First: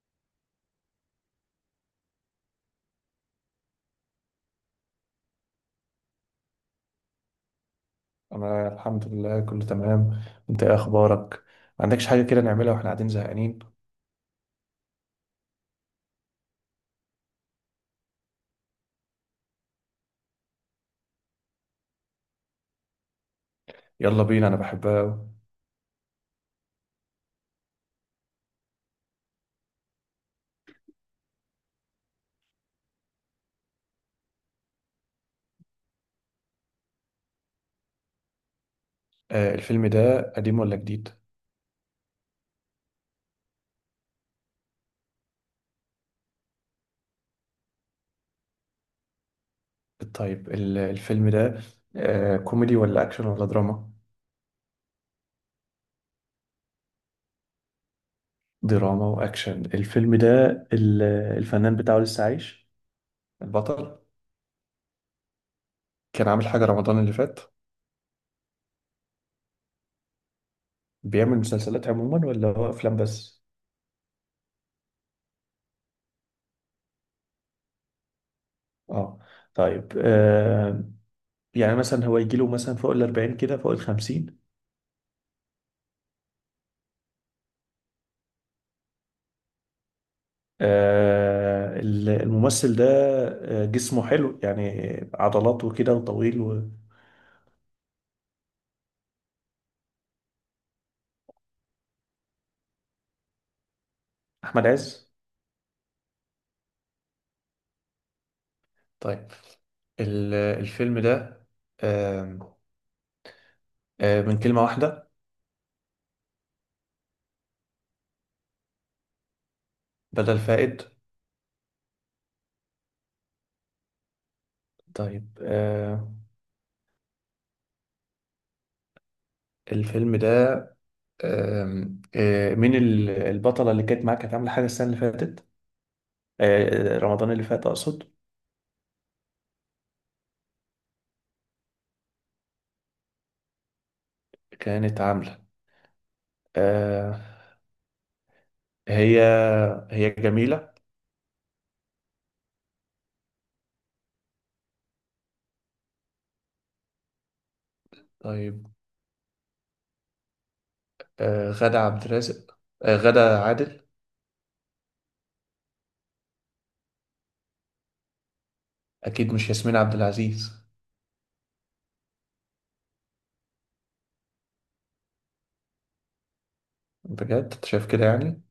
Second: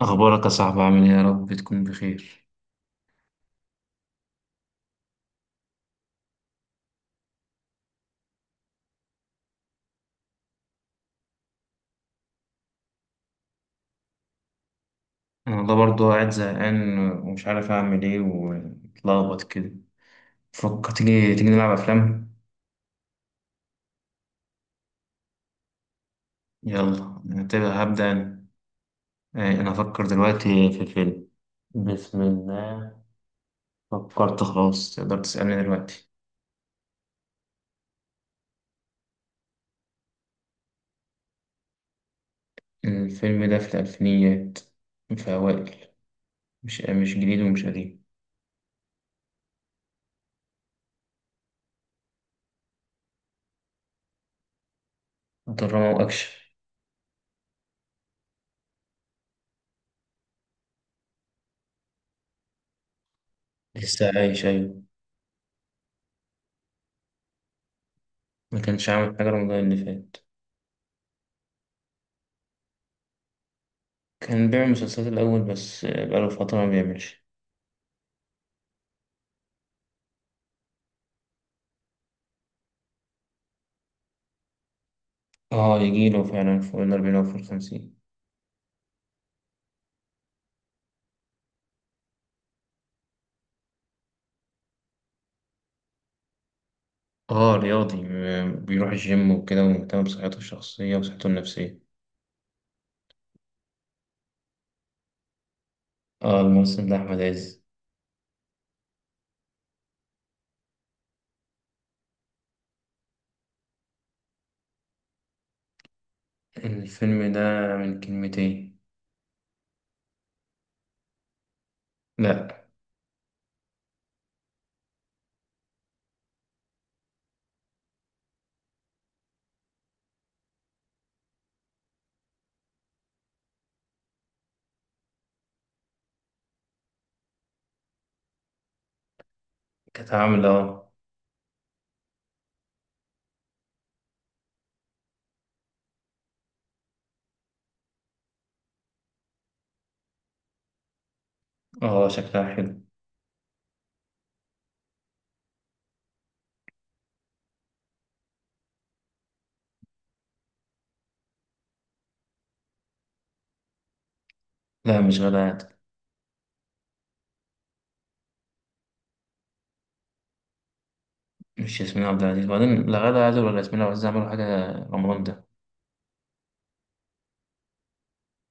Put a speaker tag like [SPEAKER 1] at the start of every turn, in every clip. [SPEAKER 1] أخبارك يا صاحبي، عامل إيه؟ يا رب تكون بخير.
[SPEAKER 2] انا الحمد لله كله تمام. انت ايه اخبارك؟ ما عندكش حاجه كده نعملها واحنا قاعدين زهقانين؟
[SPEAKER 1] أنا والله برضه قاعد زهقان ومش عارف أعمل إيه ومتلخبط كده. فكر، تيجي تيجي نلعب أفلام.
[SPEAKER 2] يلا بينا انا بحبها أوي.
[SPEAKER 1] يلا أنا هبدأ أنا. آه، أنا أفكر دلوقتي في فيلم. بسم الله. فكرت خلاص، تقدر تسألني دلوقتي.
[SPEAKER 2] آه، الفيلم ده قديم ولا جديد؟
[SPEAKER 1] الفيلم ده في الألفينيات، في أوائل. مش جديد ومش قديم.
[SPEAKER 2] طيب، الفيلم ده كوميدي ولا اكشن ولا دراما؟
[SPEAKER 1] دراما وأكشن.
[SPEAKER 2] دراما واكشن الفيلم ده. ال- الفنان بتاعه لسه عايش؟ البطل.
[SPEAKER 1] لسه عايش، أيوة.
[SPEAKER 2] كان عامل حاجه رمضان اللي فات؟
[SPEAKER 1] ما كانش عامل حاجة رمضان اللي فات.
[SPEAKER 2] بيعمل مسلسلات عموما ولا هو افلام بس؟
[SPEAKER 1] كان بيعمل مسلسلات الأول بس بقاله فترة ما بيعملش.
[SPEAKER 2] اه. طيب. يعني مثلا هو يجيله مثلا فوق ال 40 كده فوق ال 50؟
[SPEAKER 1] اه، يجيله فعلا فوق 40 أو فوق 50.
[SPEAKER 2] الممثل ده جسمه حلو يعني؟ عضلات وكده وطويل
[SPEAKER 1] اه، رياضي، بيروح الجيم وكده ومهتم بصحته الشخصية وصحته النفسية.
[SPEAKER 2] أحمد عز.
[SPEAKER 1] اه، الممثل ده أحمد عز.
[SPEAKER 2] طيب، الفيلم ده آم، آه، من كلمة واحدة؟
[SPEAKER 1] الفيلم ده من كلمتين.
[SPEAKER 2] بدل فائد؟
[SPEAKER 1] لأ.
[SPEAKER 2] طيب. الفيلم ده آم، آه، مين البطلة اللي كانت معاك كانت عاملة حاجة السنة اللي فاتت؟ رمضان اللي فات أقصد.
[SPEAKER 1] كانت عاملة، اه.
[SPEAKER 2] كانت عاملة. آه، هي هي جميلة؟
[SPEAKER 1] اه، شكلها حلو.
[SPEAKER 2] طيب. غادة عبد الرازق؟ غادة عادل؟
[SPEAKER 1] لا، مش غادة عادل.
[SPEAKER 2] اكيد مش ياسمين عبد العزيز؟
[SPEAKER 1] مش ياسمين عبد العزيز، وبعدين لا غادة عادل ولا ياسمين عبد العزيز عملوا حاجة رمضان ده.
[SPEAKER 2] بجد انت شايف كده يعني؟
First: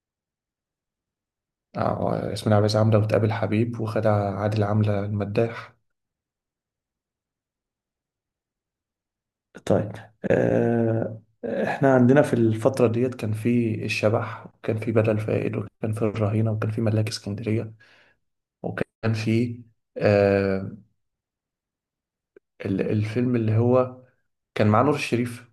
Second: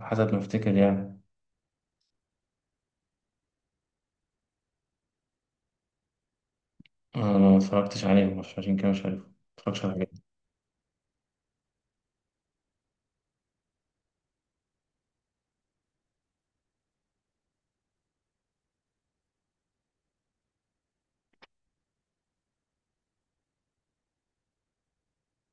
[SPEAKER 1] حسب ما أفتكر يعني.
[SPEAKER 2] اه، ياسمين عبد العزيز عامله وتقابل حبيب وخدع، عادل عامله المداح.
[SPEAKER 1] آه، أنا ما اتفرجتش عليهم عشان كده مش عارف. متفرجش على
[SPEAKER 2] طيب.
[SPEAKER 1] حاجة.
[SPEAKER 2] احنا عندنا في الفترة ديت كان في الشبح وكان في بدل فائد وكان في الرهينه وكان في ملاك اسكندريه وكان في آه الفيلم اللي هو كان مع نور الشريف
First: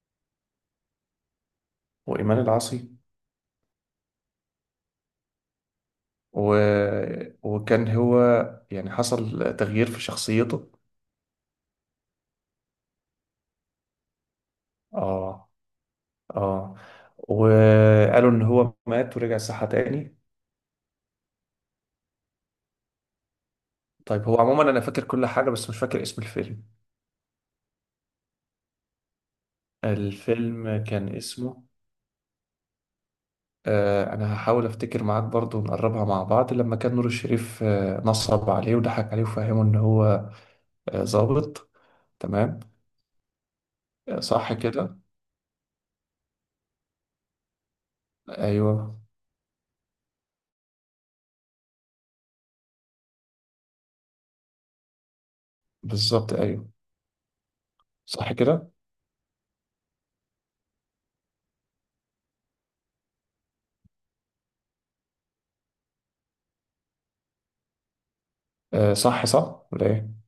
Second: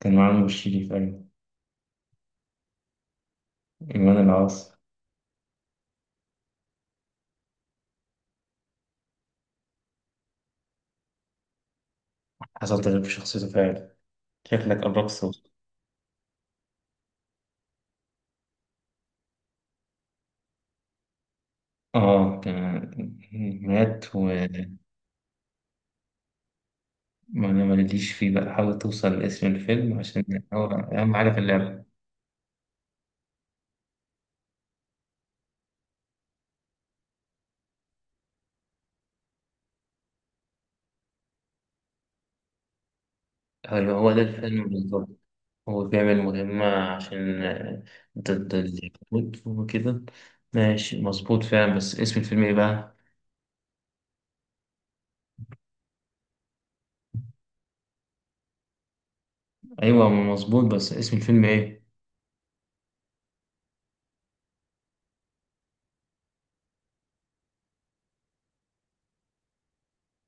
[SPEAKER 1] كان معاهم الشريف، أيوة.
[SPEAKER 2] وإيمان العاصي
[SPEAKER 1] إيمان العاصي.
[SPEAKER 2] و... وكان هو يعني حصل تغيير في شخصيته.
[SPEAKER 1] حصل تغيير في شخصيته فعلا. شكلك قربت توصل.
[SPEAKER 2] اه اه. وقالوا ان هو مات ورجع صحة تاني.
[SPEAKER 1] آه كان. مات
[SPEAKER 2] طيب هو عموما
[SPEAKER 1] وما.
[SPEAKER 2] انا فاكر كل حاجة بس مش فاكر اسم الفيلم.
[SPEAKER 1] أنا ماليش فيه بقى، حاول توصل لاسم الفيلم عشان هو
[SPEAKER 2] الفيلم
[SPEAKER 1] أهم
[SPEAKER 2] كان
[SPEAKER 1] حاجة في
[SPEAKER 2] اسمه
[SPEAKER 1] اللعبة.
[SPEAKER 2] انا هحاول افتكر معاك برضو نقربها مع بعض لما كان نور الشريف نصب عليه وضحك عليه وفهمه ان هو ظابط. تمام.
[SPEAKER 1] هو هو
[SPEAKER 2] آه،
[SPEAKER 1] ده
[SPEAKER 2] صح
[SPEAKER 1] الفيلم
[SPEAKER 2] كده.
[SPEAKER 1] بالظبط. هو بيعمل مهمة عشان ضد
[SPEAKER 2] ايوه
[SPEAKER 1] اليهود وكده. ماشي، مظبوط فعلا، بس اسم الفيلم إيه بقى؟
[SPEAKER 2] بالظبط ايوه. صح كده.
[SPEAKER 1] أيوة مظبوط، بس اسم الفيلم إيه؟
[SPEAKER 2] آه صح صح ولا ايه؟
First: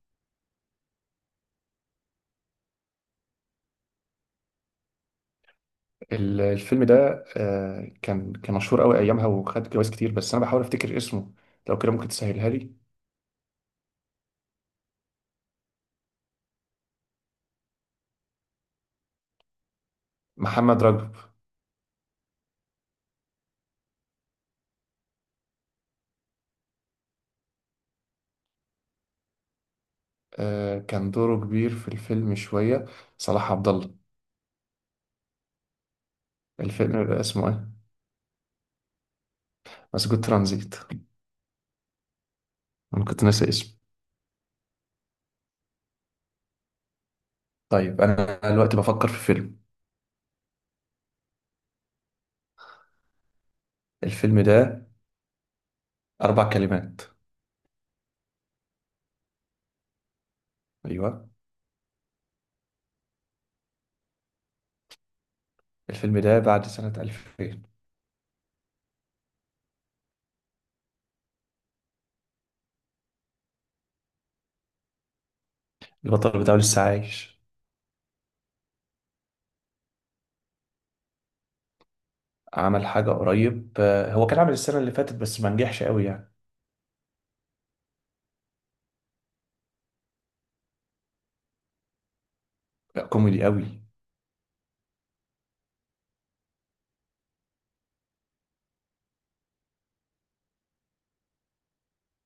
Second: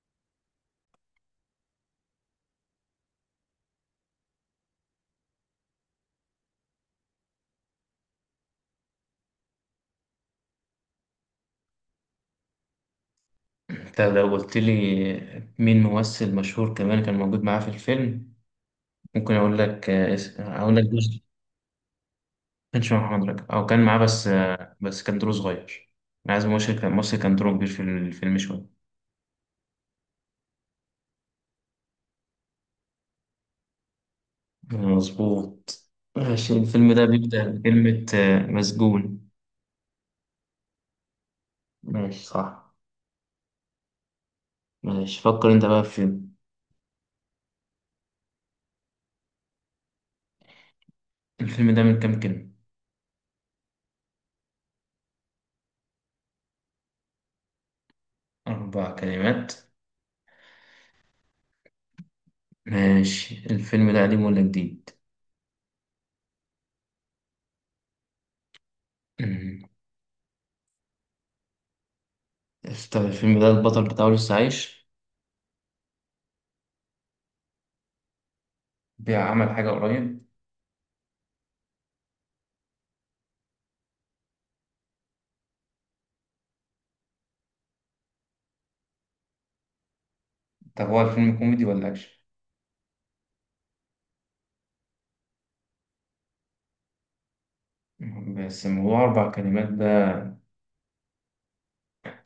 [SPEAKER 2] الفيلم ده كان مشهور قوي ايامها وخد جوائز كتير بس انا بحاول افتكر اسمه. لو كده ممكن تسهلها لي؟
[SPEAKER 1] أنت لو قلت لي مين ممثل مشهور كمان كان موجود معاه في الفيلم، ممكن أقول لك أقول
[SPEAKER 2] محمد
[SPEAKER 1] لك.
[SPEAKER 2] رجب؟
[SPEAKER 1] كانش مع محمد رجب او كان معاه، بس بس كان دور صغير. انا عايز مصر كان مصر كان دوره كبير في الفيلم شويه.
[SPEAKER 2] آه كان دوره كبير في الفيلم شوية. صلاح عبد الله.
[SPEAKER 1] مظبوط. ماشي، الفيلم ده
[SPEAKER 2] الفيلم بيبقى
[SPEAKER 1] بيبدأ
[SPEAKER 2] اسمه ايه؟
[SPEAKER 1] بكلمة مسجون.
[SPEAKER 2] مسجون ترانزيت.
[SPEAKER 1] ماشي، صح.
[SPEAKER 2] انا كنت ناسي اسمه.
[SPEAKER 1] ماشي، فكر انت بقى في فيلم.
[SPEAKER 2] طيب انا دلوقتي بفكر في فيلم.
[SPEAKER 1] الفيلم ده من كام كلمة؟
[SPEAKER 2] الفيلم ده اربع كلمات.
[SPEAKER 1] أربع كلمات.
[SPEAKER 2] ايوه.
[SPEAKER 1] ماشي، الفيلم ده قديم ولا جديد؟
[SPEAKER 2] الفيلم ده بعد سنة 2000.
[SPEAKER 1] أمم. طب الفيلم ده البطل بتاعه لسه عايش؟
[SPEAKER 2] البطل بتاعه لسه عايش.
[SPEAKER 1] بيعمل حاجة قريب؟
[SPEAKER 2] عمل حاجة قريب. هو كان عامل السنة اللي فاتت بس ما نجحش قوي يعني.
[SPEAKER 1] طب هو الفيلم كوميدي ولا أكشن؟
[SPEAKER 2] كوميدي قوي.
[SPEAKER 1] بس ما هو أربع كلمات ده.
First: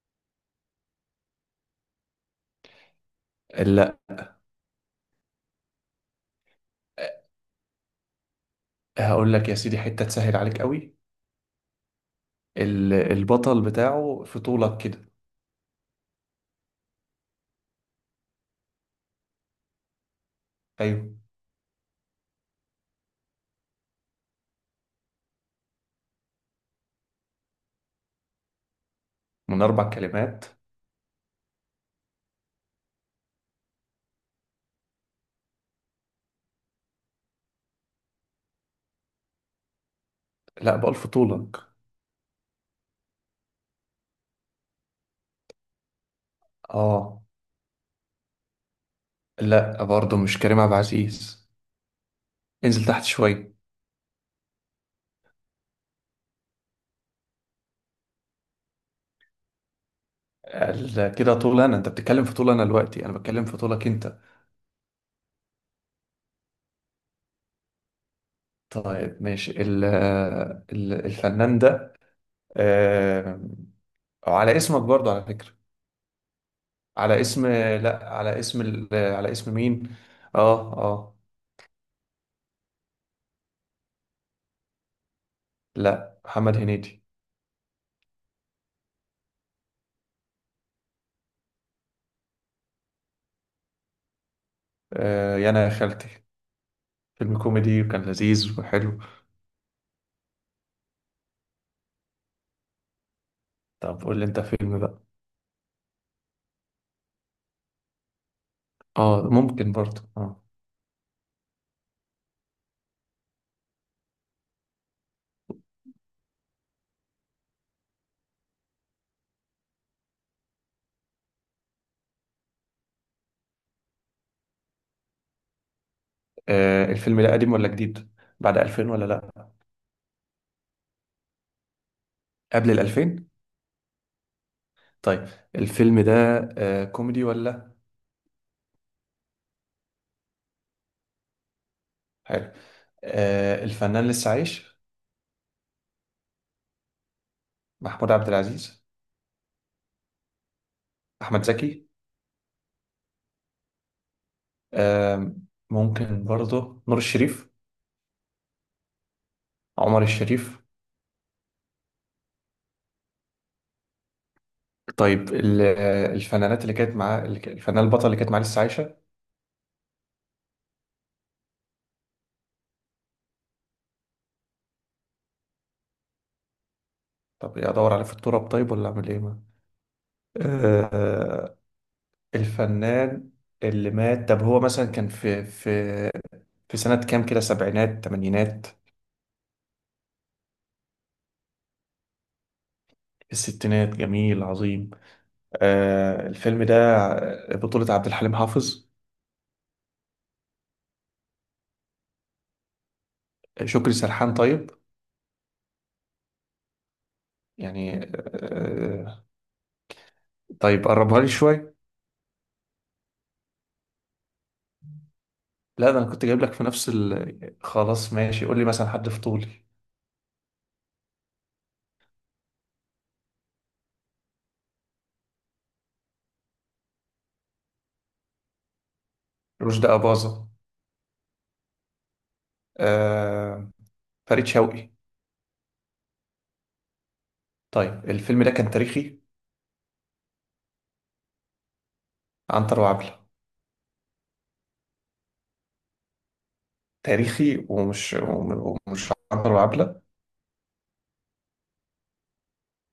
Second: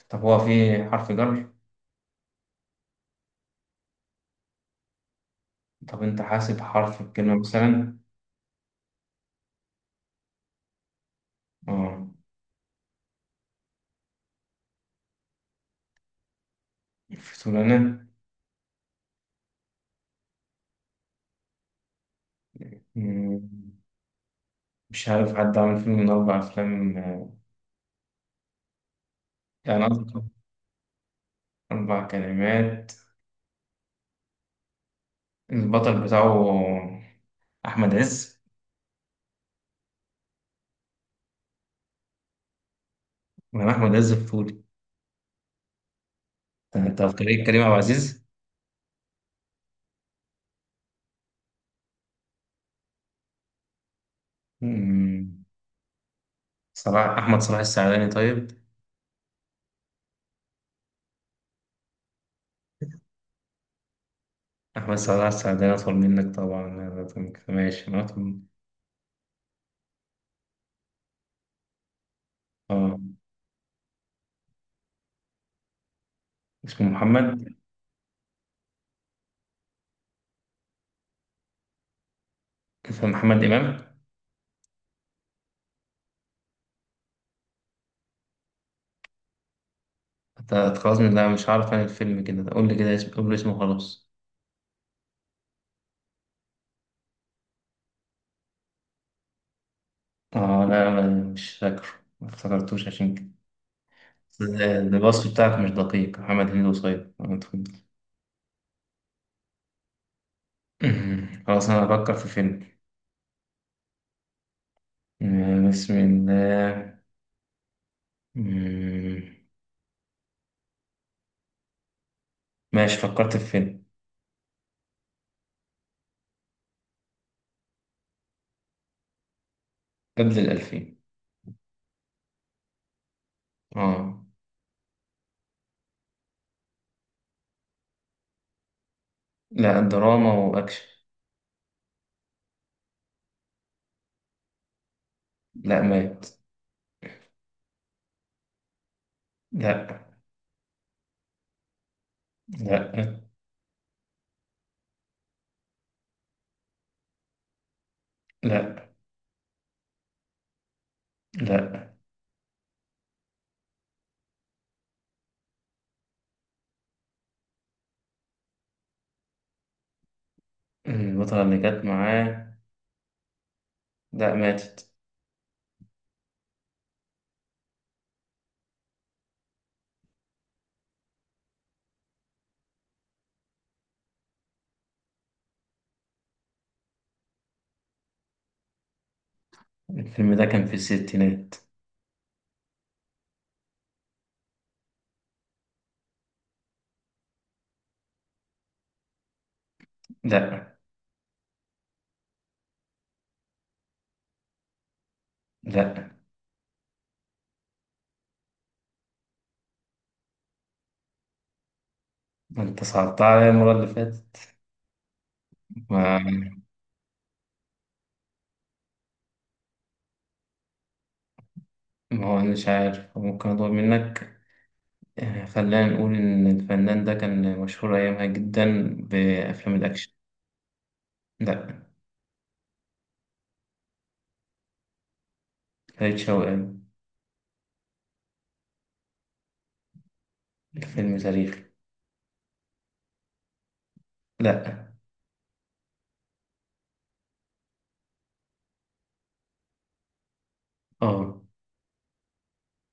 [SPEAKER 1] طب هو فيه حرف جر؟
[SPEAKER 2] لا.
[SPEAKER 1] طب أنت حاسب حرف الكلمة مثلا؟
[SPEAKER 2] هقول لك يا سيدي حتة تسهل عليك قوي.
[SPEAKER 1] آه،
[SPEAKER 2] البطل بتاعه في طولك كده.
[SPEAKER 1] الفتولانة.
[SPEAKER 2] ايوه.
[SPEAKER 1] مم، مش عارف حد عمل فيلم من أربع أفلام،
[SPEAKER 2] من
[SPEAKER 1] يعني
[SPEAKER 2] اربع
[SPEAKER 1] قصدي
[SPEAKER 2] كلمات.
[SPEAKER 1] أربع كلمات. البطل بتاعه أحمد عز،
[SPEAKER 2] لا بألف طولك.
[SPEAKER 1] ولا أحمد عز الفولي؟ أنت
[SPEAKER 2] اه
[SPEAKER 1] أفكاري كريم عبد العزيز.
[SPEAKER 2] لا برضه مش كريم عبد العزيز. انزل تحت شوية.
[SPEAKER 1] مم، صلاح أحمد صلاح السعداني طيب؟
[SPEAKER 2] كده طول انا انت بتتكلم في طول انا دلوقتي انا بتكلم في طولك انت.
[SPEAKER 1] أحمد صلاح السعداني أطول منك طبعا لازم كده، ماشي أنا أطول.
[SPEAKER 2] طيب ماشي الفنان ده.
[SPEAKER 1] آه.
[SPEAKER 2] آه على اسمك برضه على فكرة.
[SPEAKER 1] اسمه
[SPEAKER 2] على
[SPEAKER 1] محمد.
[SPEAKER 2] اسم، لا على اسم على اسم مين؟ اه اه.
[SPEAKER 1] اسمه محمد إمام.
[SPEAKER 2] لا محمد هنيدي.
[SPEAKER 1] أنت خلاص من ده مش عارف عن الفيلم، كده قول لي كده اسم، قول لي اسمه خلاص.
[SPEAKER 2] يا انا يا خالتي. فيلم كوميدي وكان لذيذ وحلو.
[SPEAKER 1] اه، لا، مش فاكره. ما افتكرتوش عشان كده.
[SPEAKER 2] طب قول لي انت
[SPEAKER 1] ال-
[SPEAKER 2] فيلم بقى.
[SPEAKER 1] الوصف بتاعك مش دقيق، محمد هنيدي وصيد، آه، اتفضل.
[SPEAKER 2] اه ممكن برضه اه.
[SPEAKER 1] خلاص، انا هفكر في فيلم. آه، بسم الله. مم، ماشي، فكرت في فيلم.
[SPEAKER 2] الفيلم ده قديم ولا جديد؟ بعد 2000 ولا لا؟
[SPEAKER 1] قبل 2000.
[SPEAKER 2] قبل ال 2000؟
[SPEAKER 1] اه.
[SPEAKER 2] طيب الفيلم ده كوميدي ولا؟
[SPEAKER 1] لا، دراما وأكشن.
[SPEAKER 2] حلو. الفنان لسه عايش؟
[SPEAKER 1] لا، مات.
[SPEAKER 2] محمود عبد العزيز؟
[SPEAKER 1] لا.
[SPEAKER 2] احمد زكي؟
[SPEAKER 1] لا.
[SPEAKER 2] آه، ممكن برضه نور الشريف؟
[SPEAKER 1] لا.
[SPEAKER 2] عمر الشريف؟
[SPEAKER 1] لا.
[SPEAKER 2] طيب الفنانات اللي كانت معاه اللي الفنان البطل اللي كانت معاه لسه عايشه؟
[SPEAKER 1] البطلة اللي كانت معاه، لا، ماتت.
[SPEAKER 2] طب ادور عليه في التراب طيب ولا اعمل ايه ما آه، الفنان اللي مات طب هو مثلا كان في في سنة كام كده سبعينات تمانينات؟
[SPEAKER 1] الفيلم ده كان في الستينات.
[SPEAKER 2] في الستينات جميل عظيم. آه الفيلم ده بطولة عبد الحليم حافظ؟
[SPEAKER 1] لا.
[SPEAKER 2] شكري سرحان؟ طيب
[SPEAKER 1] لا.
[SPEAKER 2] يعني آه. طيب قربها لي شوية.
[SPEAKER 1] ما انت صعبتها عليا المرة اللي فاتت.
[SPEAKER 2] لا ده انا كنت جايب لك
[SPEAKER 1] ما
[SPEAKER 2] في نفس خلاص ماشي قول لي مثلا حد في طولي.
[SPEAKER 1] ما هو أنا مش عارف، ممكن أطلب منك. يعني خلينا نقول إن الفنان ده كان مشهور أيامها جدا بأفلام
[SPEAKER 2] رشدي
[SPEAKER 1] الأكشن.
[SPEAKER 2] أباظة؟
[SPEAKER 1] لأ.
[SPEAKER 2] آه فريد شوقي؟
[SPEAKER 1] فريد شوقي، أيوة.
[SPEAKER 2] طيب الفيلم ده كان تاريخي؟
[SPEAKER 1] الفيلم تاريخي.
[SPEAKER 2] عنتر وعبلة؟
[SPEAKER 1] لأ.
[SPEAKER 2] تاريخي ومش عنتر وعبلة.
[SPEAKER 1] آه.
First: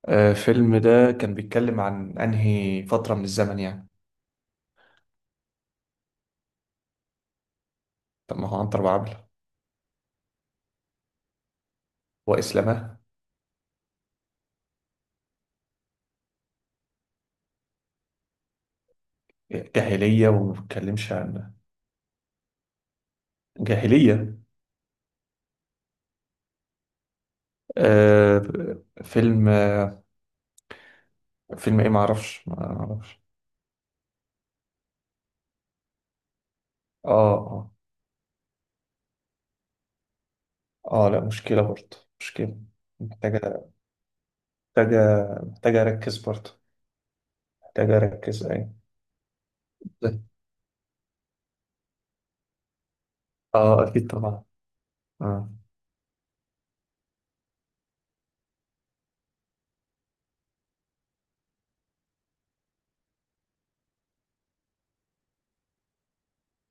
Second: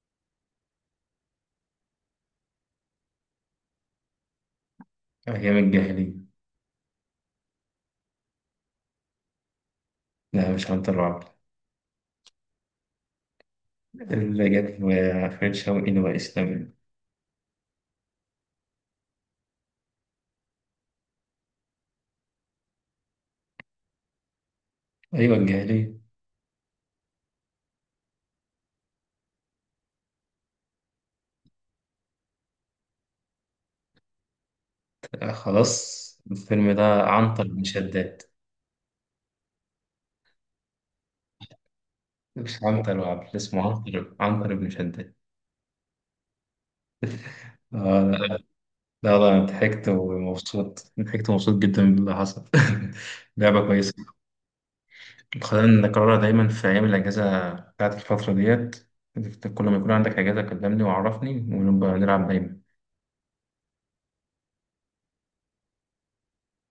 [SPEAKER 2] آه الفيلم ده كان بيتكلم عن انهي فترة من الزمن يعني؟
[SPEAKER 1] أيام الجاهلية.
[SPEAKER 2] طب ما هو عنتر وعبلة
[SPEAKER 1] لا، مش عنتر وعبد،
[SPEAKER 2] وإسلامه.
[SPEAKER 1] اللي جت. فريد شوقي اللي هو إسلامي.
[SPEAKER 2] جاهلية وما بتكلمش عن جاهلية.
[SPEAKER 1] أيوة، الجاهلية.
[SPEAKER 2] آه فيلم آه فيلم ايه؟ معرفش معرفش.
[SPEAKER 1] آه، خلاص. الفيلم ده
[SPEAKER 2] اه
[SPEAKER 1] عنتر بن
[SPEAKER 2] اه
[SPEAKER 1] شداد.
[SPEAKER 2] اه، لا مشكلة برضه مشكلة.
[SPEAKER 1] مش عنتر وعبد، اسمه
[SPEAKER 2] محتاجة
[SPEAKER 1] عنتر، عنتر بن شداد.
[SPEAKER 2] محتاجة محتاجة أركز برضه محتاجة
[SPEAKER 1] آه.
[SPEAKER 2] أركز أيوة.
[SPEAKER 1] لا، لا، أنا ضحكت ومبسوط، ضحكت ومبسوط جدا باللي حصل. لعبة
[SPEAKER 2] اه
[SPEAKER 1] كويسة.
[SPEAKER 2] أكيد طبعا. آه.
[SPEAKER 1] خلينا نكررها دايما في أيام الأجازة بتاعت الفترة ديت. كل ما يكون عندك أجازة كلمني وعرفني ونبقى نلعب دايما